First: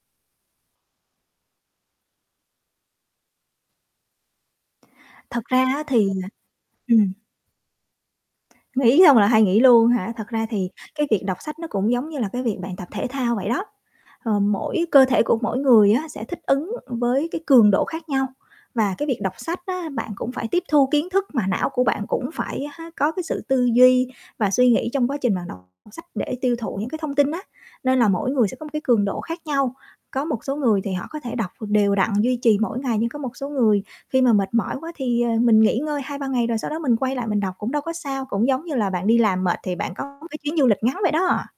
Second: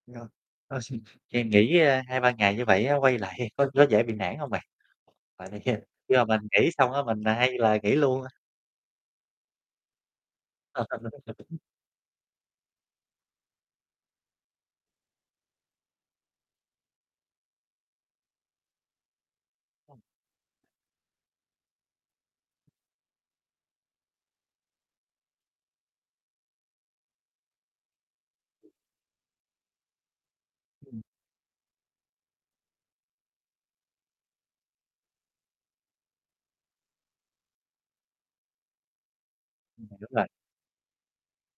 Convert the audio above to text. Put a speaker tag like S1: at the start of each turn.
S1: [unintelligible] Ờ, nghỉ, ơ, 2, 3 ngày như vậy á quay lại thì có có dễ bị nản hông bạn?
S2: Thật
S1: Tại vì
S2: ra
S1: khi
S2: á thì
S1: khi mà mình nghỉ xong á
S2: ừm.
S1: mình hay là nghỉ luôn á.
S2: Nghỉ xong là hay nghỉ luôn hả? Thật ra thì cái việc đọc sách nó cũng giống như là cái việc bạn tập thể thao vậy đó, ờ, mỗi cơ thể của mỗi người á sẽ thích ứng với cái cường độ khác nhau. Và cái việc đọc sách á
S1: Ừm.
S2: bạn cũng phải tiếp thu kiến thức mà não của bạn cũng phải, há, có cái sự tư duy và suy nghĩ trong quá trình bạn đọc sách để tiêu thụ những cái thông tin á, nên là mỗi người sẽ có một cái cường độ khác nhau. Có một số người thì
S1: Ừm.
S2: họ có thể đọc đều đặn duy trì mỗi ngày nhưng có một số người khi mà mệt mỏi quá thì, ờ, mình nghỉ ngơi 2, 3 ngày rồi sau đó mình quay lại mình đọc cũng đâu có sao. Cũng giống như là bạn đi làm mệt thì
S1: Ừm,
S2: bạn
S1: đúng
S2: có
S1: rồi.
S2: cái chuyến du lịch ngắn vậy đó.